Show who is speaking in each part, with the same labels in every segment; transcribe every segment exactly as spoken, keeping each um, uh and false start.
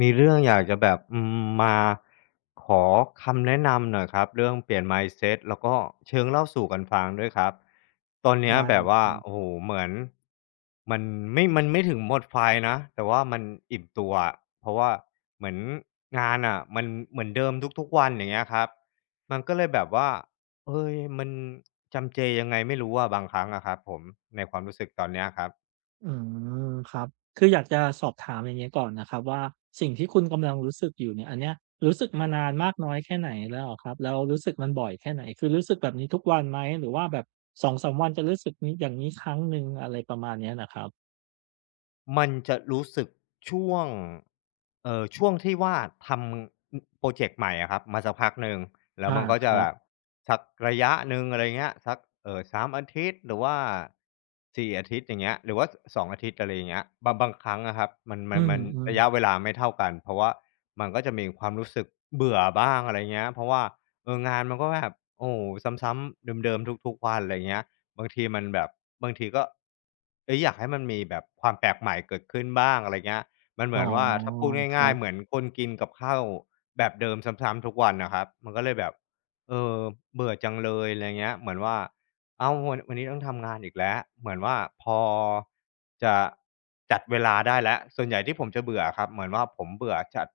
Speaker 1: มีเรื่องอยากจะแบบอืมมาขอคำแนะนำหน่อยครับเรื่องเปลี่ยน mindset แล้วก็เชิงเล่าสู่กันฟังด้วยครับตอนเนี้ย
Speaker 2: ได้
Speaker 1: แบบ
Speaker 2: ค
Speaker 1: ว่า
Speaker 2: รับ
Speaker 1: โอ้โฮเหมือนมันไม่มันไม่ถึงหมดไฟนะแต่ว่ามันอิ่มตัวอะเพราะว่าเหมือนงานอ่ะมันเหมือนเดิมทุกๆวันอย่างเงี้ยครับมันก็เลยแบบว่าเฮ้ยมันจำเจยังไงไม่รู้อะบางครั้งอะครับผมในความรู้สึกตอนเนี้ยครับ
Speaker 2: อืมครับคืออยากจะสอบถามอย่างเงี้ยก่อนนะครับว่าสิ่งที่คุณกำลังรู้สึกอยู่เนี่ยอันเนี้ยรู้สึกมานานมากน้อยแค่ไหนแล้วเหรอครับแล้วรู้สึกมันบ่อยแค่ไหนคือรู้สึกแบบนี้ทุกวันไหมหรือว่าแบบสองสามวันจะรู้สึกนี้อย่างนี้ครั้งหนึ่งอะไรประมาณเนี้ยนะครับ
Speaker 1: มันจะรู้สึกช่วงเอ่อช่วงที่ว่าทำอพรอเจกต์ใหม่อะครับมาสักพักหนึ่งแล้ว
Speaker 2: อา
Speaker 1: มันก็
Speaker 2: ค
Speaker 1: จะ
Speaker 2: รั
Speaker 1: แบบ
Speaker 2: บ
Speaker 1: สักระยะหนึ่งอะไรเงี้ยสักเอ่อสามอาทิตย์หรือว่าสี่อาทิตย์อย่างเงี้ยหรือว่าสสองอาทิตย์อะไรอย่างเงี้ยบางบางครั้งอะครับมันมั
Speaker 2: อื
Speaker 1: นมัน
Speaker 2: ม
Speaker 1: ระยะเว
Speaker 2: ๆ
Speaker 1: ลาไม่เท่ากันเพราะว่ามันก็จะมีความรู้สึกเบื่อบ้างอะไรเงี้ยเพราะว่าเอองานมันก็แบบโอ้โฮซ้ำๆเดิมๆทุกๆวันอะไรเงี้ย บางทีมันแบบบางทีก็เอ๊ยอยากให้มันมีแบบความแปลกใหม่เกิดขึ้นบ้างอะไรเงี้ยมันเห
Speaker 2: อ๋อ
Speaker 1: มือนว่าถ้าพูด
Speaker 2: ครั
Speaker 1: ง่ายๆเหมื
Speaker 2: บ
Speaker 1: อนคนกินกับข้าวแบบเดิมซ้ำๆทุกวันน่ะครับมันก็เลยแบบเออเบื่อจังเลยอะไรเงี้ยเหมือนว่าอ้าววันวันนี้ต้องทำงานอีกแล้วเหมือนว่าพอจะจัดเวลาได้แล้วส่วนใหญ่ที่ผมจะเบื่ออะครับเหมือนว่าผมเบื่อจัด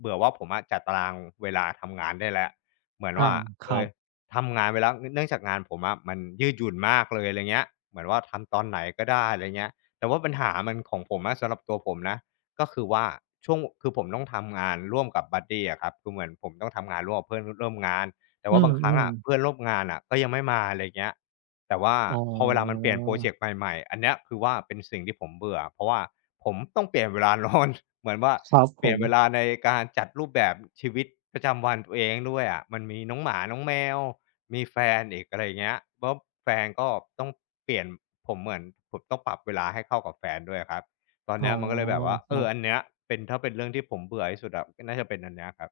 Speaker 1: เบื่อว่าผมอะจัดตารางเวลาทำงานได้แล้วเหมือน
Speaker 2: อา
Speaker 1: ว่า
Speaker 2: ค
Speaker 1: เอ
Speaker 2: รั
Speaker 1: อ
Speaker 2: บ
Speaker 1: ทำงานไปแล้วเนื่องจากงานผมอะมันยืดหยุ่นมากเลยอะไรเงี้ยเหมือนว่าทำตอนไหนก็ได้อะไรเงี้ยแต่ว่าปัญหามันของผมอะสำหรับตัวผมนะก็คือว่าช่วงคือผมต้องทำงานร่วมกับบัดดีอะครับคือเหมือนผมต้องทำงานร่วมกับเพื่อนร่วมงานแต่
Speaker 2: อื
Speaker 1: ว่าบางครั้ง
Speaker 2: ม
Speaker 1: อะ
Speaker 2: ๆ
Speaker 1: เพื่อนร่วมงานอะก็ยังไม่มาอะไรเงี้ย แต่ว่า
Speaker 2: อ๋อ
Speaker 1: พอเวลามันเปลี่ยนโปรเจกต์ใหม่ๆอันเนี้ยคือว่าเป็นสิ่งที่ผมเบื่อเพราะว่าผมต้องเปลี่ยนเวลานอน เหมือนว่า
Speaker 2: ครับ
Speaker 1: เป
Speaker 2: ผ
Speaker 1: ลี่ยน
Speaker 2: ม
Speaker 1: เวลาในการจัดรูปแบบชีวิตประจำวันตัวเองด้วยอะมันมีน้องหมาน้องแมวมีแฟนอีกอะไราเงี้ยแราะแฟนก็ต้องเปลี่ยนผมเหมือนผมต้องปรับเวลาให้เข้ากับแฟนด้วยครับตอน
Speaker 2: อ๋อ
Speaker 1: เนี้ยมันก็เลยแบบว่า
Speaker 2: ค
Speaker 1: เอ
Speaker 2: รั
Speaker 1: ออัน
Speaker 2: บ
Speaker 1: เนี้ยเป็นถ้าเป็นเรื่องที่ผมเบื่อที่สุดอะน่าจะเป็นอันเนี้ยครับ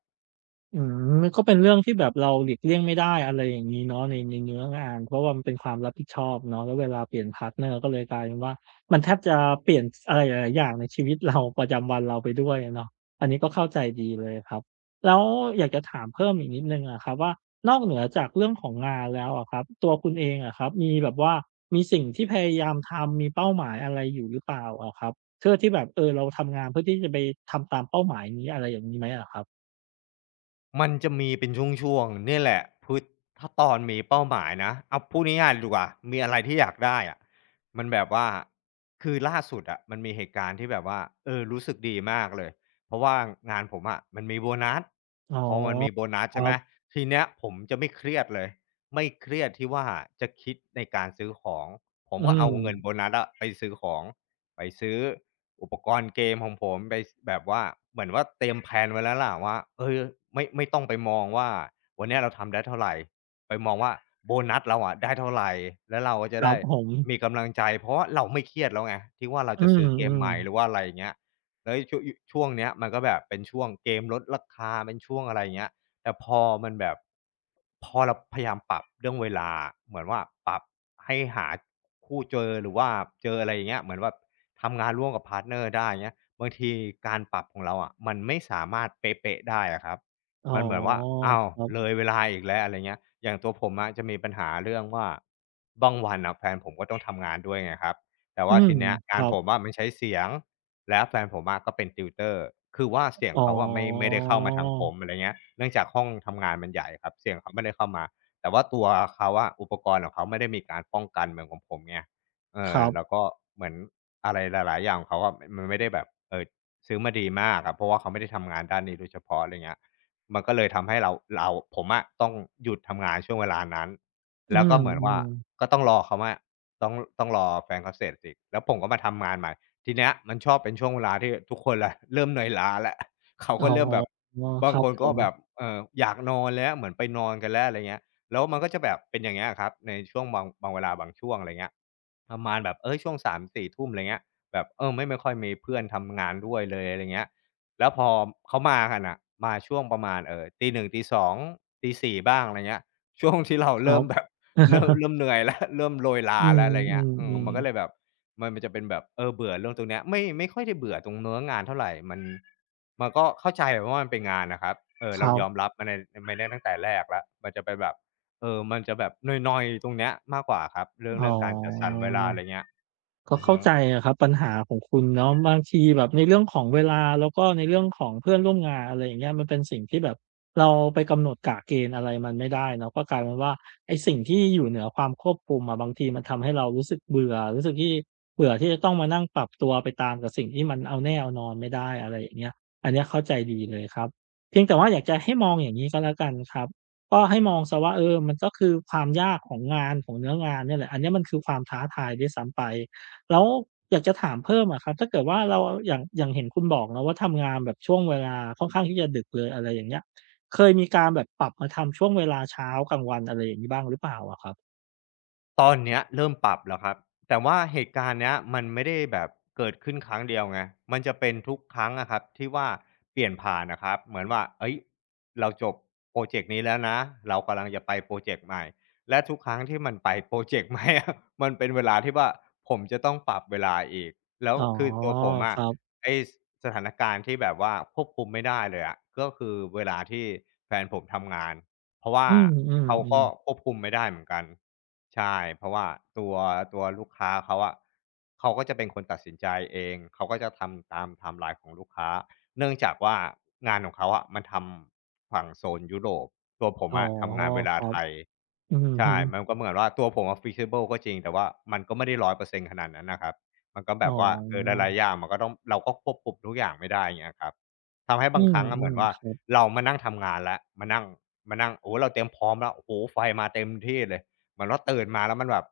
Speaker 2: อืมมันก็เป็นเรื่องที่แบบเราหลีกเลี่ยงไม่ได้อะไรอย่างงี้เนาะในในเนื้องานเพราะว่ามันเป็นความรับผิดชอบเนาะแล้วเวลาเปลี่ยนพาร์ตเนอร์ก็เลยกลายเป็นว่ามันแทบจะเปลี่ยนสอะไรหลายๆอย่างในชีวิตเราประจำวันเราไปด้วยอะเนาะอันนี้ก็เข้าใจดีเลยครับแล้วอยากจะถามเพิ่มอีกนิดหนึ่งอะครับว่านอกเหนือจากเรื่องของงานแล้วอะครับตัวคุณเองอะครับมีแบบว่ามีสิ่งที่พยายามทำมีเป้าหมายอะไรอยู่หรือเปล่าอะครับเพื่อที่แบบเออเราทำงานเพื่อที่จะไปทำตามเป้าหมายนี้อะไรอย่างงี้ไหมอะครับ
Speaker 1: มันจะมีเป็นช่วงๆเนี่ยแหละพืดถ้าตอนมีเป้าหมายนะเอาพูดง่ายๆดีกว่ามีอะไรที่อยากได้อะมันแบบว่าคือล่าสุดอะมันมีเหตุการณ์ที่แบบว่าเออรู้สึกดีมากเลยเพราะว่างานผมอะมันมีโบนัส
Speaker 2: อ๋อ
Speaker 1: พอมันมีโบนัส
Speaker 2: ครั
Speaker 1: ใช่ไหม
Speaker 2: บ
Speaker 1: ทีเนี้ยผมจะไม่เครียดเลยไม่เครียดที่ว่าจะคิดในการซื้อของผม
Speaker 2: อื
Speaker 1: ก็เอา
Speaker 2: ม
Speaker 1: เงินโบนัสอะไปซื้อของไปซื้อ อุปกรณ์เกมของผมไปแบบว่าเหมือนว่าเตรียมแพลนไว้แล้วล่ะว่าเออไม่ไม่ต้องไปมองว่าวันเนี้ยเราทำได้เท่าไรไปมองว่าโบนัสเราอะได้เท่าไรแล้วเราก็
Speaker 2: ค
Speaker 1: จะ
Speaker 2: รั
Speaker 1: ได้
Speaker 2: บผม
Speaker 1: มีกำลังใจเพราะว่าเราไม่เครียดแล้วไงที่ว่าเรา
Speaker 2: อื
Speaker 1: จะซื้อเกมให
Speaker 2: ม
Speaker 1: ม่หรือ
Speaker 2: ๆ
Speaker 1: ว่าอะไรอย่างเงี้ยแล้วช่วงยช่วงเนี้ยมันก็แบบเป็นช่วงเกมลดราคาเป็นช่วงอะไรอย่างเงี้ยแต่พอมันแบบพอเราพยายามปรับเรื่องเวลาเหมือนว่าปรับให้หาคู่เจอหรือว่าเจออะไรอย่างเงี้ยเหมือนแบบ ทำงานร่วมกับพาร์ตเนอร์ได้เงี้ยบางทีการปรับของเราอะมันไม่สามารถเป๊ะๆได้อะครับ
Speaker 2: อ๋อ
Speaker 1: มันเหมือนว่าอ้าว
Speaker 2: ครั
Speaker 1: เล
Speaker 2: บ
Speaker 1: ยเวลาอีกแล้วอะไรเงี้ยอย่างตัวผมอะจะมีปัญหาเรื่องว่าบางวันน่ะแฟนผมก็ต้องทำงานด้วยไงครับแต่
Speaker 2: อื
Speaker 1: ว่า
Speaker 2: ม
Speaker 1: ทีเนี้ย
Speaker 2: ค
Speaker 1: งาน
Speaker 2: รั
Speaker 1: ผ
Speaker 2: บ
Speaker 1: มอะมันใช้เสียงแล้วแฟนผมอะก็เป็นติวเตอร์คือว่าเสียง
Speaker 2: อ๋อ
Speaker 1: เขาอะไม่ไม่ได้เข้ามาทางผมอะไรเงี้ยเนื่องจากห้องทำงานมันใหญ่ครับเสียงเขาไม่ได้เข้ามาแต่ว่าตัวเขาอะอุปกรณ์ของเขาไม่ได้มีการป้องกันเหมือนของผมไง เอ
Speaker 2: ค
Speaker 1: อ
Speaker 2: รั
Speaker 1: แล้ว
Speaker 2: บ
Speaker 1: ก็เหมือนอะไรหลายๆอย่างของเขาอะมมันไม่ได้แบบเอ่อซื้อมาดีมากอะเพราะว่าเขาไม่ได้ทำงานด้านนี้โดยเฉพาะอะไรเงี้ยมันก็เลยทำให้เราเราผมอะต้องหยุดทำงานช่วงเวลานั้น
Speaker 2: อื
Speaker 1: แล้วก็เหมือนว่า
Speaker 2: มๆ
Speaker 1: ก็ต้องรอเขามาต้องต้องรอแฟนเขาเสร็จอีกแล้วผมก็มาทำงานใหม่ทีเนี้ยมันชอบเป็นช่วงเวลาที่ทุกคนละเริ่มเหนื่อยล้าแล้วเขา
Speaker 2: อ๋
Speaker 1: ก็
Speaker 2: อ
Speaker 1: เริ่มแบบ
Speaker 2: ค
Speaker 1: บาง
Speaker 2: รั
Speaker 1: ค
Speaker 2: บ
Speaker 1: น
Speaker 2: ผ
Speaker 1: ก็
Speaker 2: ม
Speaker 1: แบบเอ่ออยากนอนแล้วเหมือนไปนอนกันแล้วอะไรเงี้ย แล้วมันก็จะแบบเป็นอย่างเงี้ยครับในช่วงบางบางเวลาบางช่วงอะไรเงี้ยประมาณแบบเอ้ยช่วงสามสี่ทุ่มทุ่มอะไรเงี้ยแบบเออไม่ไม่ค่อยมีเพื่อนทำงานด้วยเลยอะไรเงี้ยแล้วพอเขามากันนะมาช่วงประมาณเออตีหนึ่งตีสองตีสี่บ้างอะไรเงี้ย ช่วงที่เรา
Speaker 2: ครั
Speaker 1: เริ่ม
Speaker 2: บ
Speaker 1: แบบ เริ่ม เริ่มเหนื่อยแล้ว เริ่มโรยลา
Speaker 2: อ
Speaker 1: แล้วอะไร
Speaker 2: ืม
Speaker 1: เงี้ยอืมมันก็
Speaker 2: ๆ
Speaker 1: เลย
Speaker 2: ๆ
Speaker 1: แบบมันมันจะเป็นแบบเออเบื่อเรื่องตรงเนี้ยไม่ไม่ค่อยได้เบื่อตรงเนื้องานเท่าไหรมันมันก็เข้าใจว่ามันเป็นงานนะครับเออ
Speaker 2: ค
Speaker 1: เรา
Speaker 2: รั
Speaker 1: ยอม
Speaker 2: บ
Speaker 1: รับมันในไม่ได้ตั้งแต่แรกแล้วมันจะเป็นแบบ เออมันจะแบบนอยๆตรงเนี้ยมากกว่าครับเรื่อง
Speaker 2: อ๋อ
Speaker 1: เรื่องการจัดสรรเวลาอะไรเงี้ย
Speaker 2: ก็
Speaker 1: อือ
Speaker 2: เข้า
Speaker 1: ฮึ
Speaker 2: ใจอะครับปัญหาของคุณเนาะบางทีแบบในเรื่องของเวลาแล้วก็ในเรื่องของเพื่อนร่วมงานอะไรอย่างเงี้ยมันเป็นสิ่งที่แบบเราไปกำหนดกะเกณฑ์อะไรมันไม่ได้เนาะก็กลายเป็นว่าไอ้สิ่งที่อยู่เหนือความควบคุมอะบางทีมันทำให้เรารู้สึกเบื่อรู้สึกที่เบื่อที่จะต้องมานั่งปรับตัวไปตามกับสิ่งที่มันเอาแน่เอานอนไม่ได้อะไรอย่างเงี้ยอันเนี้ยเข้าใจดีเลยครับเพียงแต่ว่าอยากจะให้มองอย่างงี้ก็แล้วกันครับก็ให้มองเสียว่าเออมันก็คือความยากของงานของเนื้องานเนี่ยแหละอันเนี้ยมันคือความท้าทายด้วยซ้ำไป แล้วอยากจะถามเพิ่มอะครับถ้าเกิดว่าเราอย่างอย่างเห็นคุณบอกเนาะว่าทำงานแบบช่วงเวลาค่อนข้างที่จะดึกเลยอะไรอย่างเงี้ยเคยมีการแบบปรับมาทำช่วงเวลาเช้ากลางวันอะไรอย่างงี้บ้างหรือเปล่าอะครับ
Speaker 1: ตอนเนี้ยเริ่มปรับแล้วครับแต่ว่าเหตุการณ์เนี้ยมันไม่ได้แบบเกิดขึ้นครั้งเดียวไงมันจะเป็นทุกครั้งอะครับที่ว่าเปลี่ยนผ่านนะครับเหมือนว่าเฮ้ยเราจบพรอเจกต์นี้แล้วนะเรากำลังจะไปพรอเจกต์ใหม่และทุกครั้งที่มันไปพรอเจกต์ใหม่ อะมันเป็นเวลาที่ว่าผมจะต้องปรับเวลาอีกแล้ว
Speaker 2: อ๋อ
Speaker 1: คือตัวผม
Speaker 2: ค
Speaker 1: อะ
Speaker 2: รับ
Speaker 1: ไอ้สสถานการณ์ที่แบบว่าควบคุมไม่ได้เลยอะก็คือเวลาที่แฟนผมทำงาน เพราะว่า
Speaker 2: อืม
Speaker 1: เขาก็
Speaker 2: ๆ
Speaker 1: ค
Speaker 2: ๆ
Speaker 1: วบคุมไม่ได้เหมือนกันใช่เพราะว่าตัวตัวลูกค้าเขาอะเขาก็จะเป็นคนตัดสินใจเองเขาก็จะทำตามไทม์ไลน์ของลูกค้าเนื่องจากว่างานของเขาอะมันทำฝั่งโซนยุโรปตัวผม
Speaker 2: อ๋อ
Speaker 1: อะทำงานเว
Speaker 2: ค
Speaker 1: ลา
Speaker 2: รับ
Speaker 1: ไทย
Speaker 2: อือ
Speaker 1: ใช่
Speaker 2: ฮึ
Speaker 1: มันก็เหมือนว่าตัวผมอะ flexible ก็จริงแต่ว่ามันก็ไม่ได้ร้อยเปอร์เซ็นต์ขนาดนั้นน่ะครับมันก็แบ
Speaker 2: อ๋อ
Speaker 1: บว่าเออหลายๆอย่างมันก็ต้องเราก็ควบคุมทุกอย่างไม่ได้อย่างเงี้ยครับ ทำให้
Speaker 2: อื
Speaker 1: บางครั้งอะเหมือ
Speaker 2: ม
Speaker 1: นว่า
Speaker 2: ๆครับ
Speaker 1: เรามานั่งทำงานแล้วมานั่งมานั่งโอ้เราเตรียมพร้อมแล้วโอ้โฮไฟมาเต็มที่เลยเหมือนว่าตื่นมาแล้วมันแบบ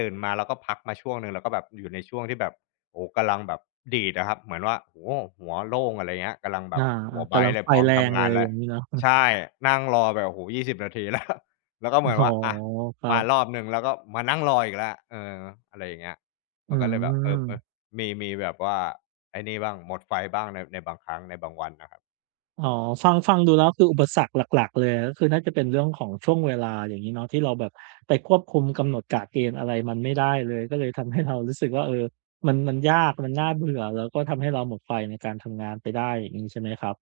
Speaker 1: ตื่นมาแล้วก็พักมาช่วงหนึ่งแล้วก็แบบอยู่ในช่วงที่แบบโอ้โฮกำลังแบบดีดอะครับเหมือนว่าโอ้โฮหัวโล่งอะไรเงี้ยกำลังแบ
Speaker 2: อา
Speaker 1: บหัว
Speaker 2: ๆ
Speaker 1: ไบร
Speaker 2: กำลั
Speaker 1: ต
Speaker 2: ง
Speaker 1: เลย
Speaker 2: ไฟ
Speaker 1: พร้อม
Speaker 2: แรง
Speaker 1: ทำ
Speaker 2: เล
Speaker 1: งาน
Speaker 2: ยอ
Speaker 1: แล้ว
Speaker 2: ย่างงี้เนาะ
Speaker 1: ใช่นั่งรอแบบโอ้โฮยี่สิบนาทีแล้ว แล้วก็เหมือน
Speaker 2: อ๋อ
Speaker 1: ว่าอะ
Speaker 2: ครั
Speaker 1: มาร
Speaker 2: บ
Speaker 1: อบหนึ่งแล้วก็มานั่งรออีกแล้วเอออะไรอย่างเงี้ย
Speaker 2: อื
Speaker 1: มันก็เลยแบบเออ
Speaker 2: ม
Speaker 1: ๆมีมีแบบว่า ไอ้นี่บ้างหมดไฟบ้างในในบางครั้งในบางวันนะครับ
Speaker 2: อ๋อฟังฟังดูแล้วคืออุปสรรคหลักๆเลยก็คือน่าจะเป็นเรื่องของช่วงเวลาอย่างงี้เนาะที่เราแบบไปควบคุมกำหนดกะเกณฑ์อะไรมันไม่ได้เลยก็เลยทำให้เรารู้สึกว่าเออมันมันยากมันน่าเบื่อแล้วก็ทำให้เราหมดไฟในการทำงานไปได้อย่างงี้ใช่ไหมครับ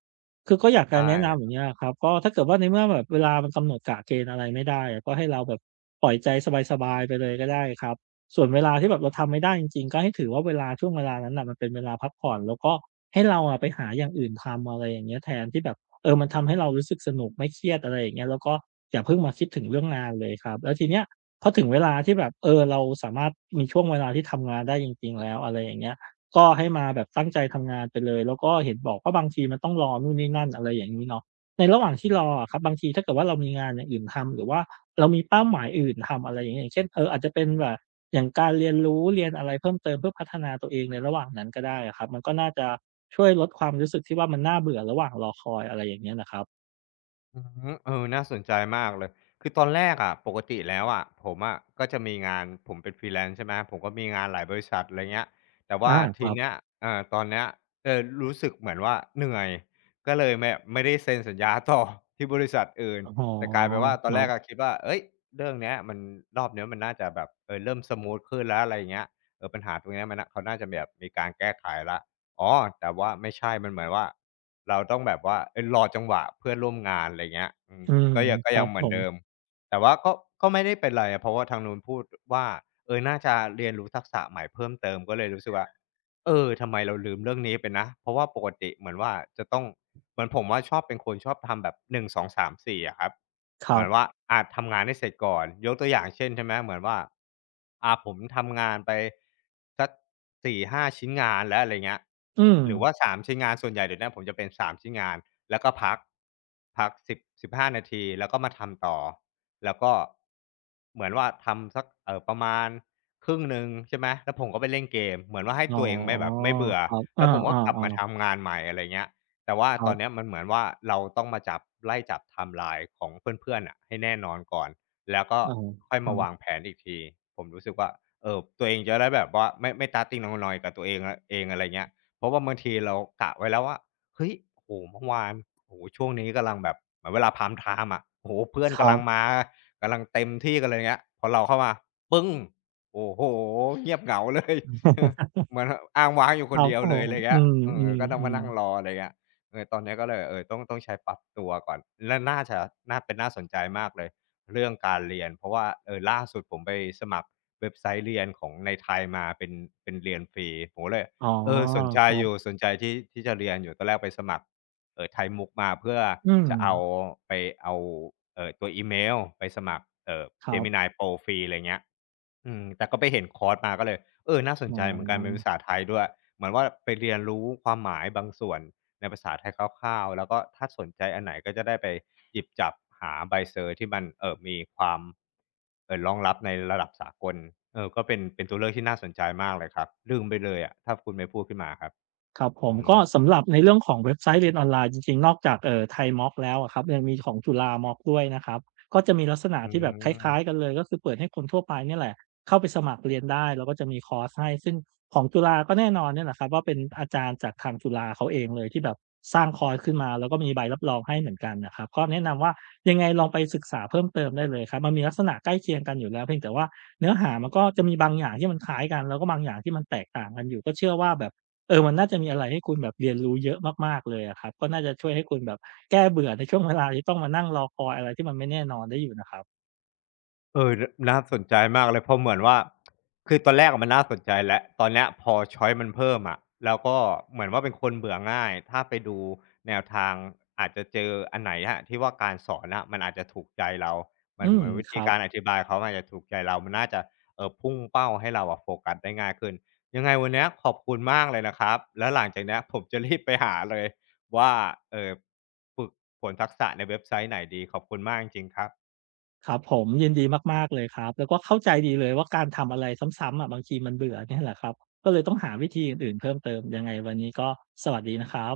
Speaker 2: คือก็อยาก
Speaker 1: ใช
Speaker 2: จะแนะนำอย่า
Speaker 1: ่
Speaker 2: งเงี้ยครับก็ถ้าเกิดว่าในเมื่อแบบเวลามันกำหนดกะเกณฑ์อะไรไม่ได้อะก็ให้เราแบบปล่อยใจสบายๆไปเลยก็ได้ครับส่วนเวลาที่แบบเราทำไม่ได้จริงๆก็ให้ถือว่าเวลาช่วงเวลานั้นน่ะมันเป็นเวลาพักผ่อนแล้วก็ ให้เราอะไปหาอย่างอื่นทำอะไรอย่างเงี้ยแทนที่แบบเออมันทำให้เรารู้สึกสนุกไม่เครียดอะไรอย่างเงี้ยแล้วก็อย่าเพิ่งมาคิดถึงเรื่องงานเลยครับแล้วทีเนี้ยพอถึงเวลาที่แบบเออเราสามารถมีช่วงเวลาที่ทำงานได้จริงๆแล้วอะไรอย่างเงี้ยก็ให้มาแบบตั้งใจทำงานไปเลยแล้วก็เห็นบอกว่าบางทีมันต้องรอนู่นนี่นั่นอะไรอย่างงี้เนาะในระหว่างที่รออะครับบางทีถ้าเกิดว่าเรามีงานอย่างอื่นทำหรือว่าเรามีเป้าหมายอื่นทำอะไรอย่างเงี้ยอย่างเช่นเอออาจจะเป็นแบบอย่างการเรียนรู้เรียนอะไรเพิ่มเติมเพื่อพัฒนาตัวเองในระหว่างนั้นก็ได้อะครับมันก็น่าจะ ช่วยลดความรู้สึกที่ว่ามันน่าเบื่อระหว่างรอคอยอะไรอย่างเงี้ยนะครับ
Speaker 1: อือฮึเออน่าสนใจมากเลยคือตอนแรกอะปกติแล้วอะผมอะก็จะมีงานผมเป็น freelance ใช่ไหมผมก็มีงานหลายบริษัทอะไรเงี้ยแต่
Speaker 2: อา
Speaker 1: ว่า
Speaker 2: ค
Speaker 1: ที
Speaker 2: รั
Speaker 1: เนี้ย
Speaker 2: บ
Speaker 1: เอ่อตอนเนี้ยเออรู้สึกเหมือนว่าเหนื่อยก็เลยแมบไม่ได้เซ็นสัญญาต่อ ที่บริษัทอื่น
Speaker 2: อ๋อ
Speaker 1: แต่กลายเป็นว่าต
Speaker 2: ค
Speaker 1: อน
Speaker 2: รั
Speaker 1: แรก
Speaker 2: บ
Speaker 1: อะคิดว่าเฮ้ยเรื่องเนี้ยมันรอบเนี้ยมันน่าจะแบบเออเริ่มสมูทขึ้นแล้วอะไรอย่างเงี้ยเออปัญหาตรงเนี้ยมันน่ะเขาน่าจะแบบมีการแก้ไขแล้ว อ๋อ แต่ว่าไม่ใช่ มันเหมือนว่าเราต้องแบบว่าเออรอจังหวะเพื่อนร่วมงานอะไรเงี้ยอืม
Speaker 2: อืม
Speaker 1: ก็ยังก็
Speaker 2: ครั
Speaker 1: ยัง
Speaker 2: บ
Speaker 1: เห
Speaker 2: ผ
Speaker 1: มือนเดิม
Speaker 2: ม
Speaker 1: แต่ว่าก็ก็ไม่ได้เป็นไรเพราะว่าทางนู้นพูดว่าเออน่าจะเรียนรู้ทักษะใหม่เพิ่มเติมก็เลยรู้สึกว่า เออทำไมเราลืมเรื่องนี้ไปนะเพราะว่าปกติเหมือนว่าจะต้องเหมือนผมว่าชอบเป็นคนชอบทำแบบหนึ่งสองสามสี่อะครับ
Speaker 2: ค
Speaker 1: เห
Speaker 2: รั
Speaker 1: มือนว่า
Speaker 2: บ
Speaker 1: อาทำงานให้เสร็จก่อนยกตัวอย่างเช่นใช่ไหมเหมือนว่าอ่าผมทำงานไปสักสี่ห้าชิ้นงานแล้วอะไรเงี้ย
Speaker 2: อืม
Speaker 1: หรือว่าสามชิ้นงานส่วนใหญ่เดี๋ยวเนี้ยผมจะเป็นสามชิ้นงานแล้วก็พักพักสิบสิบห้านาทีแล้วก็มาทำต่อแล้วก็เหมือนว่าทำสักเอ่อประมาณ ครึ่งหนึ่งใช่ไหมแล้วผมก็ไปเล่นเกมเหมือนว่าให้
Speaker 2: อ๋อ
Speaker 1: ตัวเองไม่แบบไม่เบื่อ
Speaker 2: ครับอา
Speaker 1: แล้วผมก็กลับมา
Speaker 2: ๆๆ
Speaker 1: ทำงานใหม่อะไรเงี้ยแต่ว่า
Speaker 2: ค
Speaker 1: ต
Speaker 2: รั
Speaker 1: อนเนี้
Speaker 2: บ
Speaker 1: ยมันเหมือนว่าเราต้องมาจับไล่จับไทม์ไลน์ของเพื่อนๆน่ะให้แน่นอนก่อนแล้วก็
Speaker 2: อา
Speaker 1: ค่อยมาวาง
Speaker 2: อา
Speaker 1: แผนอีกทีผมรู้สึกว่าเอ่อตัวเองจะได้แบบว่าไม่ไม่ starting นอยๆกับตัวเองอเองอะไรเงี้ยเพราะว่าบางทีเรากะไว้แล้วว่าเฮ้ยโอ้โฮเมื่อวานโอ้โฮช่วงนี้กำลังแบบเหมือนเวลา prime time อะโอ้โฮเพื่อ
Speaker 2: ค
Speaker 1: น
Speaker 2: รั
Speaker 1: กำลัง
Speaker 2: บ
Speaker 1: มากำลังเต็มที่กันเลยเงี้ยพอเราเข้ามาปึ้ง โอ้โฮเงียบเหงาเลย เออ เหมือนอ้างว้างอยู่
Speaker 2: ค
Speaker 1: ค
Speaker 2: รั
Speaker 1: น
Speaker 2: บ
Speaker 1: เดียว
Speaker 2: ผ
Speaker 1: เลย
Speaker 2: ม
Speaker 1: อะไร
Speaker 2: อื
Speaker 1: เงี้ยเออก็ต้อ
Speaker 2: ม
Speaker 1: งมา
Speaker 2: ๆ
Speaker 1: นั่ง
Speaker 2: ๆ
Speaker 1: รออะไรเงี้ยเออตอนเนี้ยก็เลยเออต้องต้องใช้ปรับตัวก่อนและน่าจะน่าเป็นน่าสนใจมากเลยเรื่องการเรียนเพราะว่าเออล่าสุดผมไปสมัครเว็บไซต์เรียนของในไทยมาเป็นเป็นเรียนฟรีผมก็เลย
Speaker 2: อ๋อ
Speaker 1: เออสนใจ
Speaker 2: ครั
Speaker 1: อยู่
Speaker 2: บ
Speaker 1: สนใจที่ที่จะเรียนอยู่ตอนแรกไปสมัคร เออใช้มุกมาเพื่อ
Speaker 2: อืม
Speaker 1: จะเอาไปเอาเออตัวอีเมลไปสมัครเออ
Speaker 2: ครั
Speaker 1: Gemini
Speaker 2: บ
Speaker 1: Pro ฟรีอะไรเงี้ยอืมแต่ก็ไปเห็นคอร์สมาก็เลยเออน่าสน
Speaker 2: อ๋อ
Speaker 1: ใจเหมือนกันเป็นภาษาไทยด้วยเหมือนว่าไปเรียนรู้ความหมายบางส่วนในภาษาไทยคร่าวๆแล้วก็ถ้าสนใจอันไหนก็จะได้ไปหยิบจับหาใบเซอร์ที่มันเออมีความเออรองรับในระดับสากลเออก็เป็นเป็นตัวเลือกที่น่าสนใจมากเลยครับลืมไปเลยอะถ้าคุณไม่พูดขึ้นมาครับ
Speaker 2: ครับผม
Speaker 1: อืม
Speaker 2: ก็สำหรับในเรื่องของเว็บไซต์เรียนออนไลน์จริงๆนอกจากเอ่อไทยม็อกแล้วอะครับยังมีของจุฬาม็อกด้วยนะครับก็จะมีลักษณะ
Speaker 1: อื
Speaker 2: ที่แบบคล้ายๆ
Speaker 1: ม
Speaker 2: กันเลยก็คือเปิดให้คนทั่วไปเนี่ยแหละเข้าไปสมัครเรียนได้แล้วก็จะมีคอร์สให้ซึ่งของจุฬาก็แน่นอนเนี่ยแหละครับว่าเป็นอาจารย์จากทางจุฬาเขาเองเลยที่แบบสร้างคอร์สขึ้นมาแล้วก็มีใบรับรองให้เหมือนกันน่ะครับก็แนะนำว่ายังไงลองไปศึกษาเพิ่มเติมได้เลยครับมันมีลักษณะใกล้เคียงกันอยู่แล้วเพียงแต่ว่าเนื้อหามันก็จะมีบางอย่างที่มันคล้ายกันแล้วก็บางอย่างที่มันแตกต่างกันอยู่ก็เชื่อว่าแบบ เออมันน่าจะมีอะไรให้คุณแบบเรียนรู้เยอะมากๆเลยอะครับก็น่าจะช่วยให้คุณแบบแก้เบื่อในช่วงเวลาที่ต้องมานั่งรอคอยอะไรที่มันไม่แน่นอนได้อยู่นะครับ
Speaker 1: เออนน่าสนใจมากเลยเพราะเหมือนว่าคือตอนแรกอะมันน่าสนใจแล้วตอนเนี้ยพอชอยซ์มันเพิ่มอะแล้วก็เหมือนว่าเป็นคนเบื่อง่ายถ้าไปดูแนวทางอาจจะเจออันไหนอะที่ว่าการสอนน่ะมันอาจจะถูกใจเรา มั
Speaker 2: อื
Speaker 1: นเห
Speaker 2: ม
Speaker 1: มือนวิ
Speaker 2: ค
Speaker 1: ธี
Speaker 2: รับ
Speaker 1: การอธิบายเขาอาจจะถูกใจเรา มันน่าจะเอ่อพุ่งเป้าให้เราอะโฟกัสได้ง่ายขึ้นยังไงวันเนี้ยขอบคุณมากเลยนะครับแล้วหลังจากเนี้ยผมจะรีบไปหาเลยว่าเอ่อฝึกฝนทักษะในเว็บไซต์ไหนดีขอบคุณมากจริงๆครับ
Speaker 2: ครับผมยินดีมากๆเลยครับแล้วก็เข้าใจดีเลยว่าการทำอะไรซ้ำๆอะบางทีมันเบื่อเนี่ยแหละครับก็เลยต้องหาวิธีอื่นๆเพิ่มเติมยังไงวันนี้ก็สวัสดีนะครับ